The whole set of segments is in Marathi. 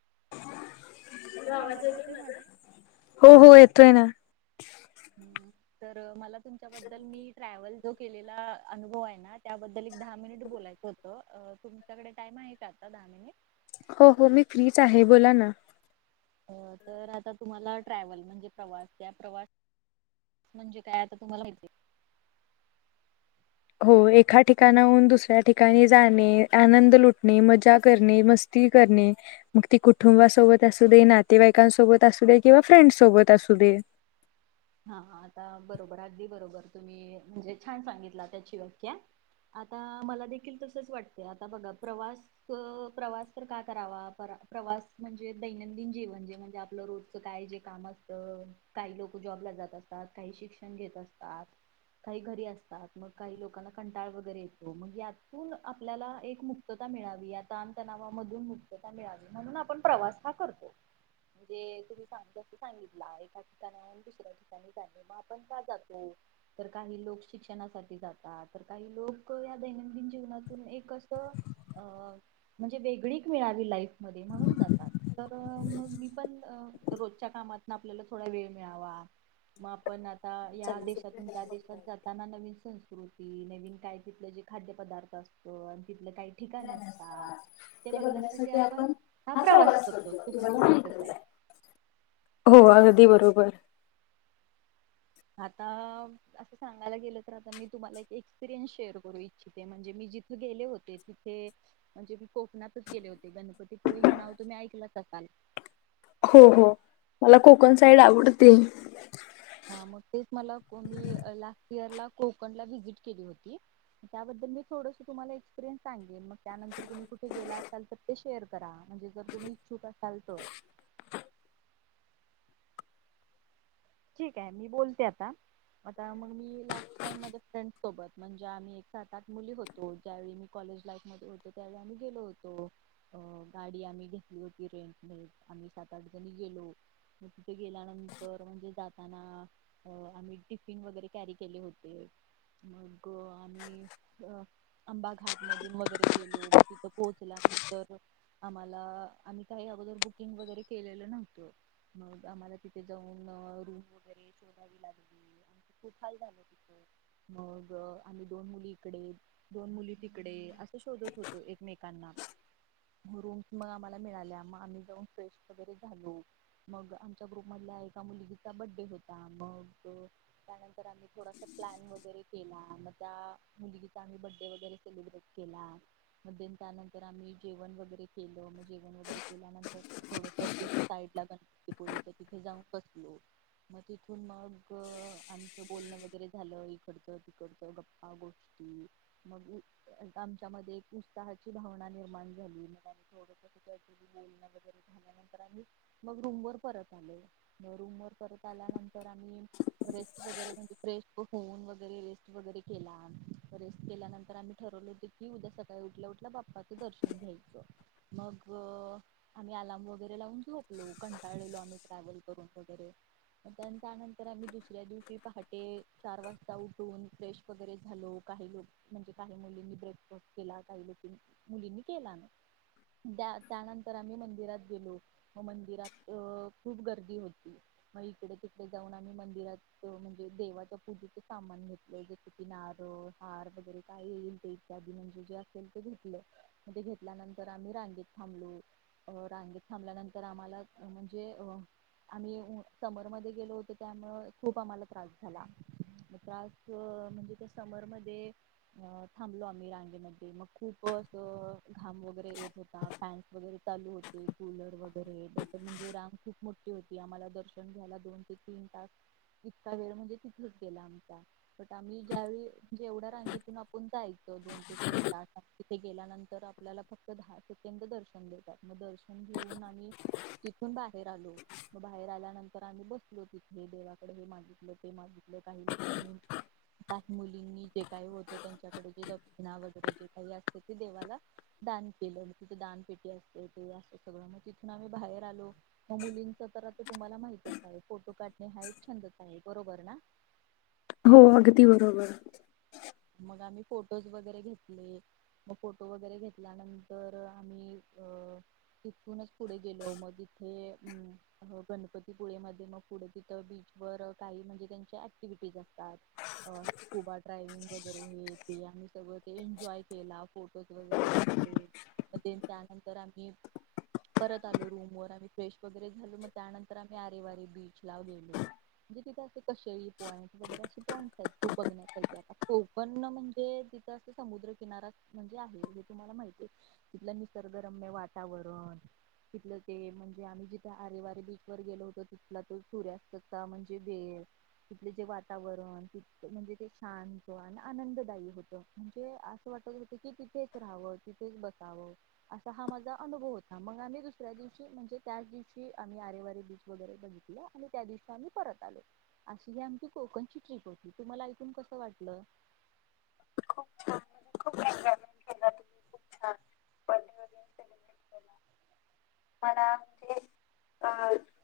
[inaudible] हॅलो आवाज येतोय माझा हो हो येतोय ना. तर मला तुमच्याबद्दल मी ट्रॅव्हल जो केलेला अनुभव आहे ना त्याबद्दल एक दहा मिनिट बोलायचं होतं तुमच्याकडे टाइम आहे का आता दहा मिनिट? हो हो मी फ्रीच आहे बोला ना. अ तर आता तुम्हाला ट्रॅव्हल म्हणजे प्रवास त्या प्रवास म्हणजे काय आता तुम्हाला माहिती आहे. हो एका ठिकाणाहून दुसऱ्या ठिकाणी जाणे आनंद लुटणे मजा करणे मस्ती करणे मग ती कुटुंबासोबत असू दे नातेवाईकांसोबत असू दे किंवा फ्रेंड सोबत असू दे. हा आता बरोबर अगदी बरोबर तुम्ही म्हणजे छान सांगितला त्याची व्याख्या आता मला देखील तसच वाटते आता बघा प्रवास प्रवास तर का करावा प्रवास म्हणजे दैनंदिन जीवन जे म्हणजे आपलं रोजच काय जे काम असतं काही लोक जॉब ला जात असतात काही शिक्षण घेत असतात काही घरी असतात मग काही लोकांना कंटाळ वगैरे येतो मग यातून आपल्याला एक मुक्तता मिळावी या ताण तणावा मधून मुक्तता मिळावी म्हणून आपण प्रवास हा करतो म्हणजे तुम्ही जसं सांगितला एका ठिकाणाहून दुसऱ्या ठिकाणी आपण का जातो तर काही लोक शिक्षणासाठी जातात तर काही लोक या दैनंदिन जीवनातून एक असं अ म्हणजे वेगळीक मिळावी लाईफ मध्ये म्हणून जातात तर मग मी पण रोजच्या कामातनं आपल्याला थोडा वेळ मिळावा मग आपण आ या देशातून त्या देशात जाताना नवीन संस्कृती नवीन काही तिथलं जे खाद्य पदार्थ असतील ते बघण्यासाठी आपण हा प्रवास करतो तुम्हाला माहितच आहे हो अगदी बरोबर. आता असं सांगायला गेलं तर आता मी तुम्हाला एक एक्सपिरियन्स शेअर करू इच्छिते म्हणजे मी जिथे गेले होते तिथे म्हणजे मी कोकणातच गेले होते गणपतीपुळे हे नाव तुम्ही ऐकलंच असाल? हो हो मला कोकण साईड हा आवडते. हा मग तेच मला मी लास्ट इयर ला कोकणला व्हिजिट केली होती त्याबद्दल मी थोडस तुम्हाला एक्सपिरियन्स सांगेन मग त्यानंतर तुम्ही कुठे गेला असाल तर ते शेअर करा म्हणजे जर तुम्ही इच्छुक असाल तर? ठीक आहे मी बोलते आता आता मग मी लास्ट टाइम माझ्या फ्रेंड सोबत म्हणजे आम्ही एक सात आठ मुली होतो ज्यावेळी मी कॉलेज लाईफ मध्ये होतो त्यावेळी आम्ही गेलो होतो अ गाडी आम्ही घेतली होती रेंट ने आम्ही सात आठ जणी गेलो मग तिथे गेल्यानंतर म्हणजे जाताना आम्ही टिफिन वगैरे कॅरी केले होते मग आम्ही आंबा घाटमधून वगैरे गेलो मग तिथं पोहचल्या नंतर आम्हाला आम्ही काही अगोदर बुकिंग वगैरे केलेलं नव्हतं मग आम्हाला तिथे जाऊन रूम वगैरे शोधावी लागली आमचे खूप हाल झाले तिथे मग आम्ही दोन मुली इकडे दोन मुली तिकडे असं शोधत होतो एकमेकांना रूम्स मग आम्हाला मिळाल्या मग आम्ही जाऊन फ्रेश वगैरे झालो मग आमच्या ग्रुप मधल्या एका मुलगी बड्डे होता मग त्यानंतर आम्ही थोडासा प्लॅन वगैरे केला मग त्या मुलगीचा आम्ही बड्डे वगैरे सेलब्रेट केला मग त्यानंतर आम्ही जेवण वगैरे केलं मग जेवण वगैरे केल्यानंतर थोडस बीच साईड ला पण पुढे तिथं जाऊन बसलो. मग तिथून मग आमचं बोलणं वगैरे झालं इकडचं तिकडच गप्पा गोष्टी मग आमच्या मध्ये उत्साहाची भावना निर्माण झाली मग आमचं थोडसं त्याच्यावरती ऍक्च्युली बोलण वगैरे झाल्यानंतर आम्ही मग रूम वर परत आलो रूम वर परत आल्यानंतर आम्ही रेस्ट वगैरे म्हणजे फ्रेश होऊन वगैरे रेस्ट वगैरे केला रेस्ट केल्यानंतर आम्ही ठरवलं होते की उद्या सकाळी उठल्या उठल्या बाप्पाचं दर्शन घ्यायचं मग आम्ही अलार्म वगैरे लावून झोपलो कंटाळलेलो आम्ही ट्रॅव्हल करून वगैरे त्यानंतर आम्ही दुसऱ्या दिवशी पहाटे चार वाजता उठून फ्रेश वगैरे झालो काही लोक म्हणजे काही मुलींनी ब्रेकफास्ट केला काही लोक मुलींनी केला नाही त्या त्यानंतर आम्ही मंदिरात गेलो मंदिरात खूप गर्दी होती. मग इकडे तिकडे जाऊन आम्ही मंदिरात म्हणजे देवाच्या पूजेच सामान घेतलं जस कि नारळ हार वगैरे काय येईल ते इत्यादी म्हणजे जे असेल ते घेतलं ते घेतल्यानंतर आम्ही रांगेत थांबलो रांगेत थांबल्यानंतर आम्हाला म्हणजे अ आम्ही समरमध्येध्ये गेलो होतो त्यामुळे खूप आम्हाला त्रास झाला मग त्रास म्हणजे त्या समरमध्ये अ थांबलो आम्ही रांगेमध्ये मग खूप असं घाम वगैर येत होता पॅन्ट वगैरे चालू होते कूलर वगैरे जसं म्हणजे रांग खूप मोठी होती आम्हाला दर्शन दर्शन घ्यायला दोन ते तीन तास इतका वेळ म्हणजे तिथच गेला आमचा. आता आम्ही ज्यावेळी जेवढ्या रांगेतून आपण जायचो दोन ते तीन तास तिथे गेल्यानंतर आपल्याला फक्त दहा सेकंद दर्शन देतात. मग दर्शन घेऊन आम्ही तिथून बाहेर आलो मग बाहेर आल्यानंतर तर आम्ही बसलो तिथे हे देवाकडे हे मागितलं ते मागितलं. आपल्या काही लोकांनी काही मुलींनी जे काही होतं त्यांच्याकडे जे दक्षिणा वगैरे जे काही असते ते देवाला दान केलं तिथे दानपेटी असते ते असं सगळं मग तिथून आम्ही बाहेर आलो मग मुलींच तर आता तुम्हाला माहित फोटो काढणे हा एक छंदच आहे बरोबर ना? हो अगदी बरोबर. मग आम्ही फोटोज वैगेरे घेतले, मग फोटो वगैरे घेतल्यानंतर आम्ही अ तिथूनच पुढे गेलो मग तिथे म गणपतीपुळे मध्ये मग पुढे तिथं बीचवर काही म्हणजे त्याच्या ऍक्टिव्हटीज असतात, स्कुबा ड्रायंविंग वगैरे हे ते आम्ही सगळं ते एन्जॉय केला फोटोज वगैरे घेतले, म ते त्यानंतर आम्ही परत आलो रूम वर आम्ही फ्रेश वगैरे झालो मग त्यानंतर आम्ही आरेवारे बीच ला गेलो, म्हणजे तिथे असे कशेरी पॉईंट वगैरे असे पॉइंट्स आहेत खूप बघण्यासाठी आता कोकण म्हणजे तिथं असं समुद्रकिनाराच म्हणजे आहे, हे तुम्हाला माहिती आहे, तिथलं निसर्गरम्य वातावरण तिथलं ते म्हणजे आम्ही जिथे आरेवारे बीच वर गेलो होतो तिथला तो सूर्यास्तचा म्हणजे वेळ, तिथले जे वातावरण तिथ म्हणजे ते शांत तो आणि आनंददायी होतं, म्हणजे असं वाटत होतं की तिथेच राहावं तिथेच बसावं असा हा माझा अनुभव होता, मग आम्ही दुसऱ्या दिवशी म्हणजे त्याच दिवशी आम्ही आरेवारे बीच वगैरे बघितलं आणि त्या दिवशी आम्ही परत आलो, अशी ही आमची कोकणची ट्रिप होती तुम्हाला ऐकून कसं वाट लं खूप छान खूप एनजॉयमेंट केलं. सेलिब्रेट केला मला ते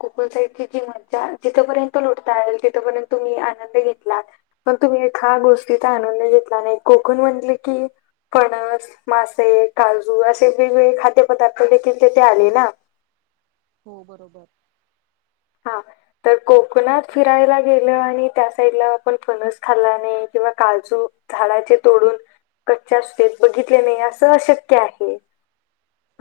कोकण साइडची जी मज्जा जिथपर्यंत लुटता येइल तिथपर्यंत तुम्ही आनंद घेतलात, पण तुम्ही एखा गोष्टीचा आनंद घेतला नाही कोकण म्हणले कि फणस, मासे, काजू असे वेगवेगळे खाद्य पदार्थ देखील तिथे आले ना! हो बरोबर. हा, तर कोकणात फिरायला गेलं आणि त्या साईडला आपण फणस खाल्ला नाही किंवा काजू झाडाचे तोडून कच्चे असतेत बघितले नाही असं अशक्य आहे,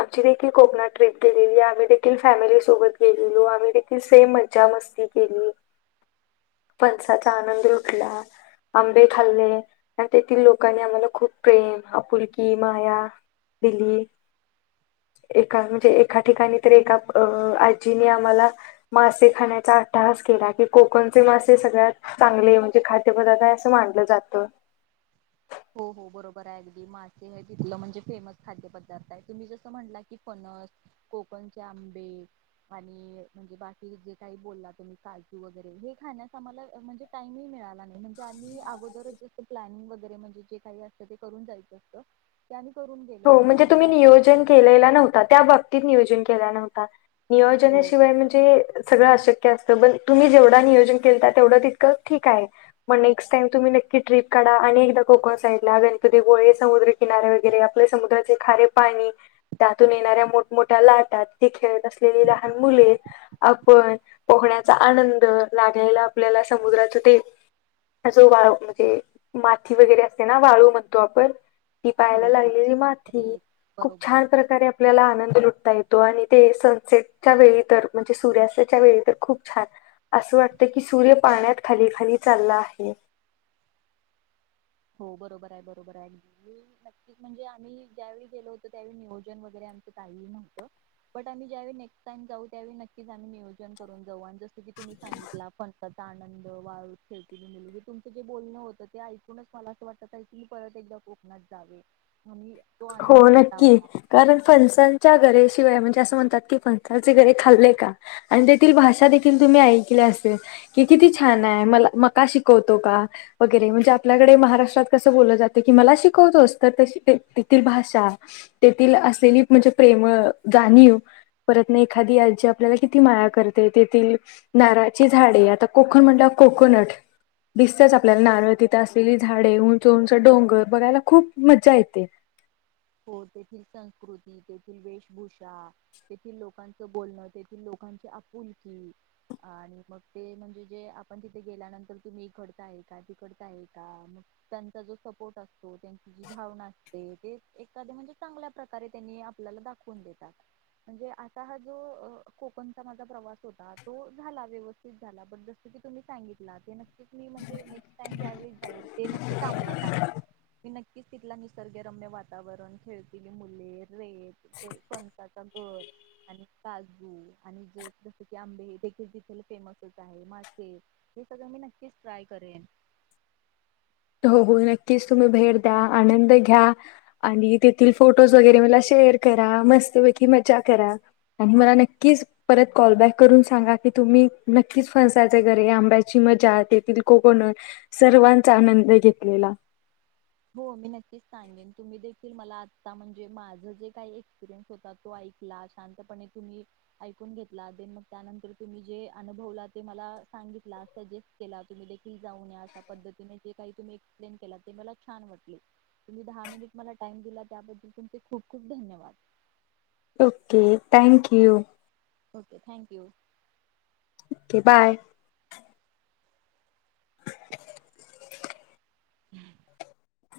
आमची देखील कोकणात ट्रीप गेलेली, आम्ही देखील फॅमिलीसोबत गेलेलो आम्ही दे ती सेम मज्जा मस्ती केली, फणसाचा आनंद लुटला, आंबे खाल्ले आणि तेथील लोकांनी आम्हाला खूप प्रेम, आपुलकी माया दिली, एका म्हणजे एका ठिकाणी तर एका अ आजीने आम्हाला मासे खाण्याचा अट्टहास केला, की कोकणचे मासे सगळ्यात चांगले म्हणजे खाद्यपदार्थ आहे असं मानलं जातं. हो हो बरोबर आहे, अगदी मासे हे तिथलं म्हणजे फेमस खाद्य पदार्थ आहे, तुम्ही जसं म्हणला कि फणस कोकणचे आंबे आणि म्हणजे बाकी जे काही बोलला तुम्ही काजू वगैरे हे खाण्यास आम्हाला म्हणजे टाईम ही मिळाला नाय म्हणजे आम्ही अगोदर जस प्लॅनींग बग तरी म्हण की काय असलं ते करून जायचं असतं, ते आणि हो, म्हणजे तुम्ही नियोजन केलेला नव्हता, त्याबाबतीत नियोज जन केला नव्हता. हो ब नियोजनाशिवाय म्हणजे सगळं अशक् की असत जर, तुम्ही जेवढ नियोजन केलता तेवढं तितकं ठीक आहे, म नेक्स्ट टाइम तुम्ही नक्की ट्रिप काढा आणि एकदा कोकण साईडला गणपती गोळे समुद्र किनारे वगैरे ते समुद्राचे खारे पाणी, त्यातून येणाऱ्या मोठमोठ्या लाटा ती खेळत असलेली लहान मुले, आपण पोहण्याचा आनंद लागलेला आपल्याला समुद्राचं ते जो वाळ म्हणजे माती वगैरे असते ना वाळू म्हणतो आपण ती पाहायला हो हो लाग माथी. ते खूप बरोबर छान प्रकारे आपल्या आनंद आता येतो. आणि ते, सनसेटच्या वेळी तर म्हणजे सूर्यास्ताच्या वेळी तर खूप छान असं वाटत ते की सूर्य पाण्यात खाली खाली चालला आहे. बरोबर हाय, बरोबर हाय ज्यावेळी गेलो होतो, त्यावेळी नियोजन वगैरे काय नव्हतं. बट आम्ही नेक्स्ट टाइम जाऊ त्यावेळी नियोजन करून जाऊ. कि तुम्ही सांगितला फण आनंद वाळू खेळती बे तुमचं जे बोलणं होंत ते मला असं वाटत आहे की एकदा कोकणात जावे. आणि तो हो आनंद लुटावा नक्की कारण फणसाच्या गऱ्याची शिवाय म्हणजे असं म्हणतात की फणसाचे गरे खाल्ले का? आणि तेथील भाषा देखील तुम्ही ऐकल्या असेल, की किती छान आहे. म मका शिकवतो का? वगैरे म्हणजे आपल्याकडे महाराष्ट्रात कसं बोललं जातं कि मला शिकवतोस? तस ते तेथील भाषा तेथील असलेली म्हणजे प्रेम जाणीव परत नाही. एखादी आजी आपल्याला किती माया करते. तेथील नारळाची झाडे आता कोकण म्हटलं कोकोनट दिसतच आपल्याला नारळ तिथं असलेली झाडे उंच उंच डोंगर बघायला खूप मज्जा येते. हो तेथील संस्कृती तेथील वेशभूषा तेथील लोकांच बोलणं तेथील लोकांची आपुलकी, आणि मग ते म्हणजे जे आपण तिथे गेल्यानंतर तुम्ही इकडचा आहे का तिकडचा आहे? का मग त्यांचा जो सपोर्ट अस त्यांची जी भावना असते. एक [inaudible] एखादं म्हणजे चांगल्या प्रकारे त्यांनी आपल्याला दाखवून देतात. म्हणजे आता हा जो कोकणचा माझा प्रवास होता. तो झाला व्यवस्थित झाला पण जस की तुम्ही सांगितलात, ते नक्कीच मी म्हणजे नेक्स्ट टाईम ज्या वेळेस जाईल, ते नक्की अंमलात आणीन. मी नक्कीच तिथला निसर्गरम्य वा वातावरण खेळतीली मुले, रेत, फणसाचा गर आणि काजू आणि जस की आंबे देखील तिथे फेमसच आहे. मासे हे सगळं मी नक्कीच ट्राय करेन. हो हो नक्कीच तुम्ही भेट द्या. आनंद घ्या आणि तेथील फोटोज वगैरे मला शेअर करा मस्तपैकी मज्जा करा. आणि मला नक्कीच परत कॉल बॅक करून सांगा की, तुम्ही नक्कीच फणसाचे गर, आंब्याची मजा तेथील कोकण सर्वांचा आनंद न घेतलेला हो मी नक्कीच सांगेन तुम्ही दिलं मला आता म्हणजे माझं जे काही एक्सपिरियन्स होता तो ऐकला शांतपणे तुम्ही ऐकून घेतला मग त्यानंतर तुम्ही जे अनुभवला ते मला सांगितला सजेस्ट केला तुम्ही देखील जाऊन या अशा पद्धतीने जे काही तुम्ही एक्सप्लेन केला ते मला छान वाटले तुम्ही दहा मिनिट मला टाइम दिला त्याबद्दल तुमचे खूप खूप धन्यवाद. Okay thank you. Okay thank you. Okay bye. [inaudible]